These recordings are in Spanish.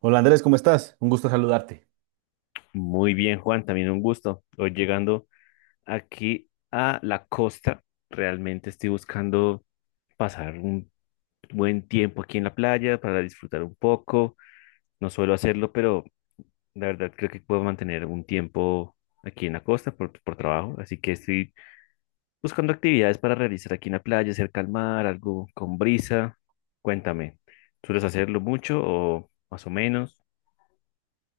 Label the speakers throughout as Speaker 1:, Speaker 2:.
Speaker 1: Hola Andrés, ¿cómo estás? Un gusto saludarte.
Speaker 2: Muy bien, Juan, también un gusto. Hoy llegando aquí a la costa, realmente estoy buscando pasar un buen tiempo aquí en la playa para disfrutar un poco. No suelo hacerlo, pero la verdad creo que puedo mantener un tiempo aquí en la costa por trabajo. Así que estoy buscando actividades para realizar aquí en la playa, cerca al mar, algo con brisa. Cuéntame, ¿sueles hacerlo mucho o más o menos?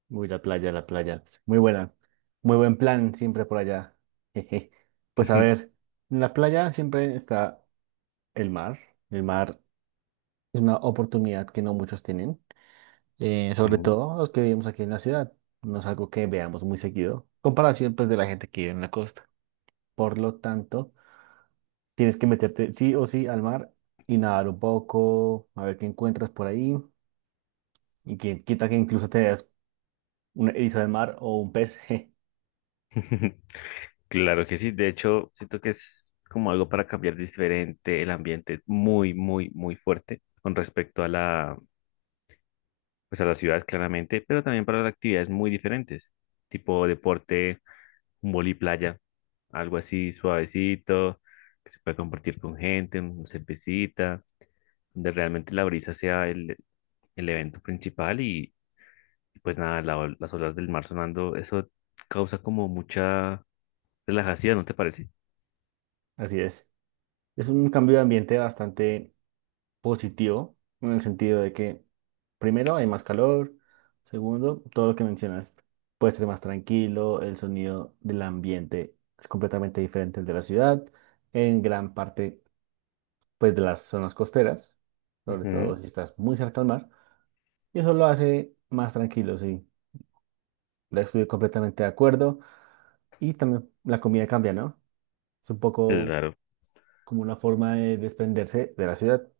Speaker 1: Uy, la playa, la playa. Muy buena. Muy buen plan siempre por allá. Jeje. Pues a ver, en la playa siempre está el mar. El mar es una oportunidad que no muchos tienen, sobre
Speaker 2: Mm.
Speaker 1: todo los que vivimos aquí en la ciudad. No es algo que veamos muy seguido, comparación pues de la gente que vive en la costa. Por lo tanto, tienes que meterte sí o sí al mar y nadar un poco, a ver qué encuentras por ahí y quien quita que incluso te des un erizo de mar o un pez.
Speaker 2: Claro que sí, de hecho, siento que es como algo para cambiar diferente el ambiente, muy, muy, muy fuerte con respecto a pues a la ciudad, claramente, pero también para las actividades muy diferentes, tipo deporte, un boli playa, algo así suavecito, que se pueda compartir con gente, una cervecita, donde realmente la brisa sea el evento principal y pues nada, las olas del mar sonando, eso causa como mucha relajación, ¿no te parece?
Speaker 1: Así es. Es un cambio de ambiente bastante positivo en el sentido de que, primero, hay más calor, segundo, todo lo que mencionas puede ser más tranquilo, el sonido del ambiente es completamente diferente al de la ciudad, en gran parte, pues, de las zonas costeras, sobre
Speaker 2: Ujú.
Speaker 1: todo si estás muy cerca al mar, y eso lo hace más tranquilo, sí. La Estoy completamente de acuerdo y también la comida cambia, ¿no? Es un poco
Speaker 2: Claro,
Speaker 1: como una forma de desprenderse de la ciudad.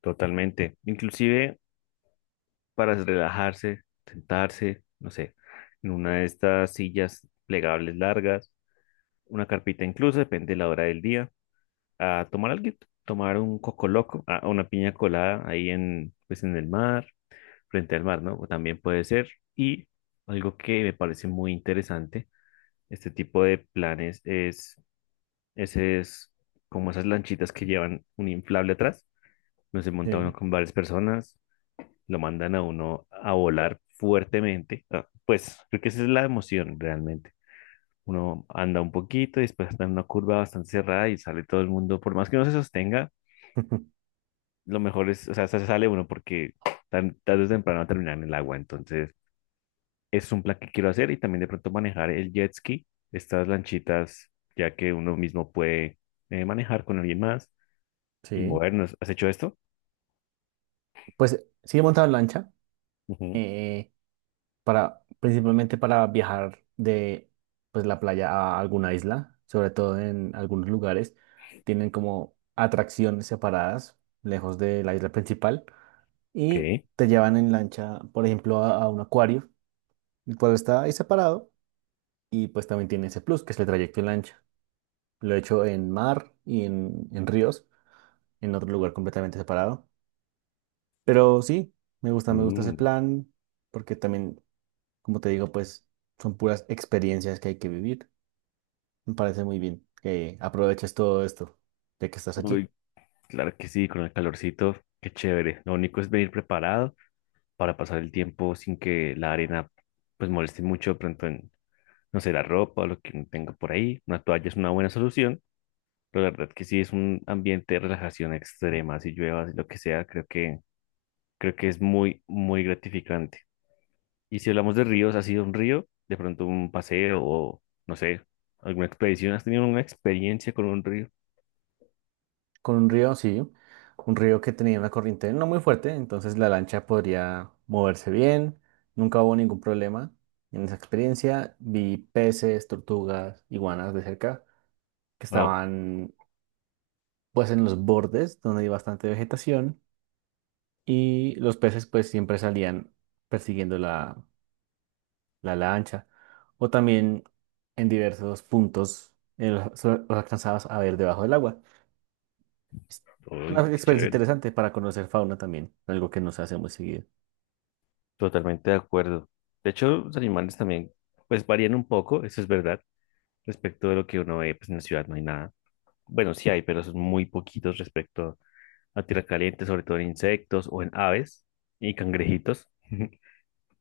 Speaker 2: totalmente. Inclusive para relajarse, sentarse, no sé, en una de estas sillas plegables largas, una carpita incluso, depende de la hora del día, a tomar algo, tomar un coco loco, a una piña colada ahí en, pues en el mar, frente al mar, ¿no? O también puede ser. Y algo que me parece muy interesante, este tipo de planes es, ese es como esas lanchitas que llevan un inflable atrás. Nos se monta uno
Speaker 1: Sí.
Speaker 2: con varias personas, lo mandan a uno a volar fuertemente. Ah, pues creo que esa es la emoción realmente. Uno anda un poquito y después está en una curva bastante cerrada y sale todo el mundo. Por más que no se sostenga, lo mejor es, o sea, se sale uno porque tarde o temprano va a terminar en el agua. Entonces, es un plan que quiero hacer y también de pronto manejar el jet ski, estas lanchitas, ya que uno mismo puede manejar con alguien más y
Speaker 1: Sí,
Speaker 2: movernos. ¿Has hecho esto?
Speaker 1: pues sí he montado en lancha
Speaker 2: Ujú.
Speaker 1: eh, para principalmente para viajar de pues la playa a alguna isla, sobre todo en algunos lugares tienen como atracciones separadas lejos de la isla principal y
Speaker 2: Ok.
Speaker 1: te llevan en lancha, por ejemplo, a un acuario, el cual está ahí separado y pues también tiene ese plus que es el trayecto en lancha. Lo he hecho en mar y en ríos, en otro lugar completamente separado, pero sí, me gusta ese
Speaker 2: Mm.
Speaker 1: plan porque también, como te digo, pues son puras experiencias que hay que vivir. Me parece muy bien que aproveches todo esto, ya que estás allí.
Speaker 2: Uy, claro que sí, con el calorcito, qué chévere. Lo único es venir preparado para pasar el tiempo sin que la arena pues moleste mucho de pronto en, no sé, la ropa o lo que uno tenga por ahí. Una toalla es una buena solución, pero la verdad que sí es un ambiente de relajación extrema, si llueva, si lo que sea, creo que es muy, muy gratificante. Y si hablamos de ríos, ¿ha sido un río? De pronto un paseo o, no sé, alguna expedición. ¿Has tenido una experiencia con un río?
Speaker 1: Con un río, sí, un río que tenía una corriente no muy fuerte, entonces la lancha podría moverse bien. Nunca hubo ningún problema en esa experiencia. Vi peces, tortugas, iguanas de cerca, que
Speaker 2: Wow,
Speaker 1: estaban pues en los bordes donde hay bastante vegetación y los peces pues siempre salían persiguiendo la lancha, o también en diversos puntos los alcanzabas a ver debajo del agua. Es
Speaker 2: uy,
Speaker 1: una
Speaker 2: qué
Speaker 1: experiencia
Speaker 2: chévere.
Speaker 1: interesante para conocer fauna también, algo que no se hace muy seguido.
Speaker 2: Totalmente de acuerdo. De hecho, los animales también, pues varían un poco, eso es verdad, respecto de lo que uno ve, pues en la ciudad no hay nada. Bueno, sí hay, pero son muy poquitos respecto a tierra caliente, sobre todo en insectos o en aves y cangrejitos.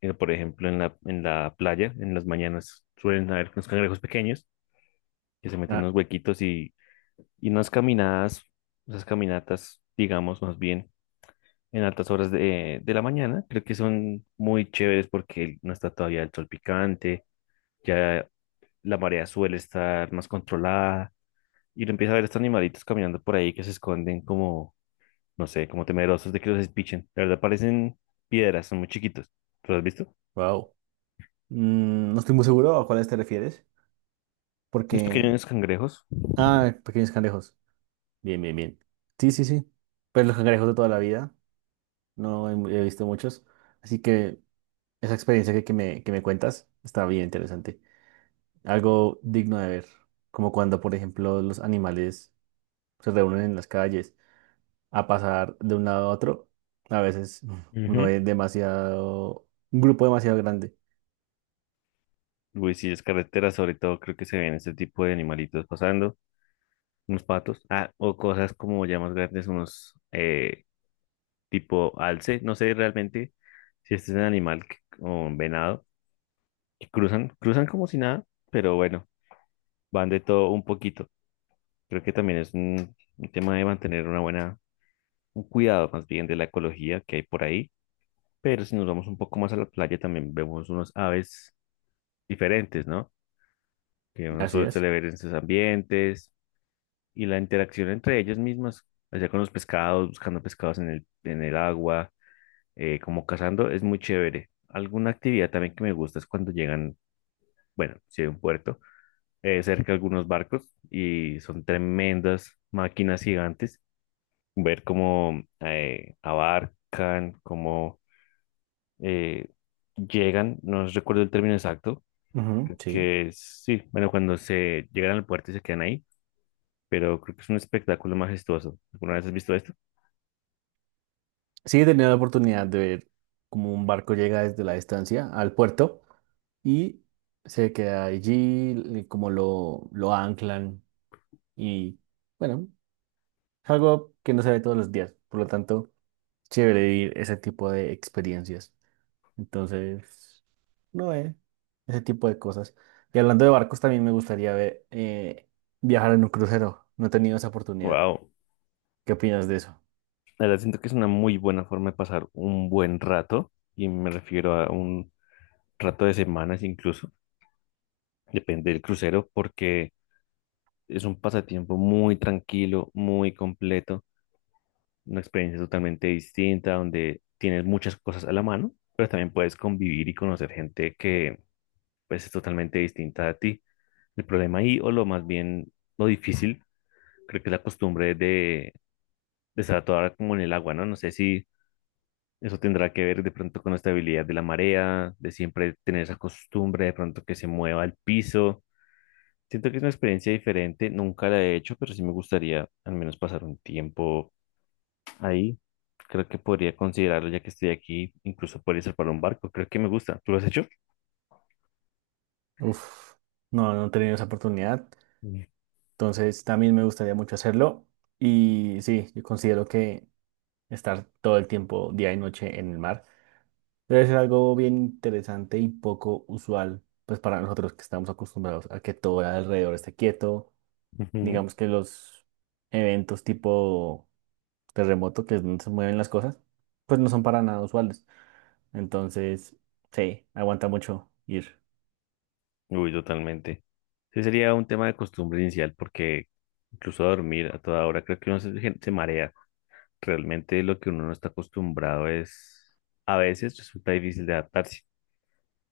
Speaker 2: Por ejemplo, en en la playa, en las mañanas suelen haber unos cangrejos pequeños que se meten en
Speaker 1: Ah,
Speaker 2: unos huequitos y unas caminadas, esas caminatas, digamos, más bien en altas horas de la mañana, creo que son muy chéveres porque no está todavía el sol picante, ya la marea suele estar más controlada y uno empieza a ver estos animalitos caminando por ahí que se esconden como, no sé, como temerosos de que los espichen. La verdad parecen piedras, son muy chiquitos. ¿Los has visto?
Speaker 1: wow. Mm, no estoy muy seguro a cuáles te refieres,
Speaker 2: Unos
Speaker 1: porque...
Speaker 2: pequeños cangrejos.
Speaker 1: Ah, pequeños cangrejos. Bien, bien, bien. Sí, sí, sí. Pues los cangrejos de toda la vida, no he, mu- he visto muchos, así que esa experiencia que me cuentas está bien interesante. Algo digno de ver, como cuando, por ejemplo, los animales se reúnen en las calles a pasar de un lado a otro. A veces uno
Speaker 2: Ujú.
Speaker 1: ve demasiado, un grupo demasiado grande.
Speaker 2: Uy, sí, es carretera, sobre todo creo que se ven este tipo de animalitos pasando, unos patos, ah, o cosas como ya más grandes, unos tipo alce, no sé realmente si este es un o un venado, que cruzan, cruzan como si nada, pero bueno, van de todo un poquito. Creo que también es un tema de mantener una buena, un cuidado más bien de la ecología que hay por ahí. Pero si nos vamos un poco más a la playa, también vemos unos aves diferentes, ¿no? Que uno
Speaker 1: Así
Speaker 2: solo
Speaker 1: es.
Speaker 2: suele ver en sus ambientes y la interacción entre ellas mismas, allá con los pescados, buscando pescados en en el agua, como cazando, es muy chévere. Alguna actividad también que me gusta es cuando llegan, bueno, si hay un puerto, cerca algunos barcos y son tremendas máquinas gigantes ver cómo abarcan, cómo eh, llegan, no recuerdo el término exacto,
Speaker 1: Ujú,
Speaker 2: creo
Speaker 1: sí.
Speaker 2: que sí, bueno, cuando se llegan al puerto y se quedan ahí, pero creo que es un espectáculo majestuoso. ¿Alguna vez has visto esto?
Speaker 1: Sí, he tenido la oportunidad de ver cómo un barco llega desde la distancia al puerto y se queda allí, como lo anclan y bueno, es algo que no se ve todos los días, por lo tanto, chévere vivir ese tipo de experiencias. Entonces, no, eh. Ese tipo de cosas. Y hablando de barcos, también me gustaría ver, viajar en un crucero. No he tenido esa oportunidad.
Speaker 2: Wow,
Speaker 1: ¿Qué opinas de eso?
Speaker 2: la verdad siento que es una muy buena forma de pasar un buen rato, y me refiero a un rato de semanas incluso, depende del crucero, porque es un pasatiempo muy tranquilo, muy completo, una experiencia totalmente distinta, donde tienes muchas cosas a la mano, pero también puedes convivir y conocer gente que pues es totalmente distinta a ti. El problema ahí, o lo más bien lo difícil, creo que es la costumbre de estar a toda hora como en el agua, ¿no? No sé si eso tendrá que ver de pronto con la estabilidad de la marea, de siempre tener esa costumbre de pronto que se mueva el piso. Siento que es una experiencia diferente, nunca la he hecho, pero sí me gustaría al menos pasar un tiempo ahí. Creo que podría considerarlo ya que estoy aquí, incluso podría ser para un barco, creo que me gusta. ¿Tú lo has hecho?
Speaker 1: Uf, no, he tenido esa oportunidad.
Speaker 2: Mm.
Speaker 1: Entonces, también me gustaría mucho hacerlo. Y sí, yo considero que estar todo el tiempo, día y noche, en el mar debe ser algo bien interesante y poco usual, pues para nosotros que estamos acostumbrados a que todo alrededor esté quieto.
Speaker 2: Ujú.
Speaker 1: Digamos que los eventos tipo terremoto, que es donde se mueven las cosas, pues no son para nada usuales. Entonces, sí, aguanta mucho ir.
Speaker 2: Uy, totalmente. Sí, sería un tema de costumbre inicial porque incluso dormir a toda hora creo que se marea. Realmente lo que uno no está acostumbrado es a veces resulta difícil de adaptarse.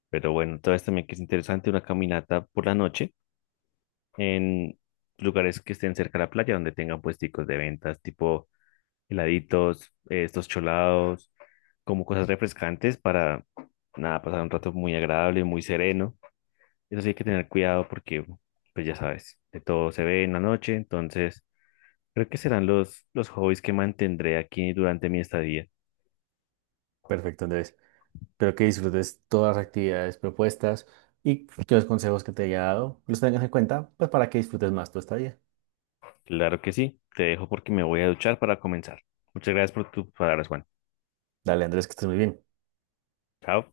Speaker 2: Pero bueno, tal vez también que es interesante una caminata por la noche en lugares que estén cerca de la playa donde tengan puesticos de ventas tipo heladitos, estos cholados, como cosas refrescantes para, nada, pasar un rato muy agradable, muy sereno. Eso sí hay que tener cuidado porque, pues ya sabes, de todo se ve en la noche, entonces creo que serán los hobbies que mantendré aquí durante mi estadía.
Speaker 1: Perfecto, Andrés. Espero que disfrutes todas las actividades propuestas y que los consejos que te haya dado los tengas en cuenta, pues para que disfrutes más tu estadía.
Speaker 2: Claro que sí, te dejo porque me voy a duchar para comenzar. Muchas gracias por tus palabras, Juan.
Speaker 1: Dale, Andrés, que estés muy bien.
Speaker 2: Chao.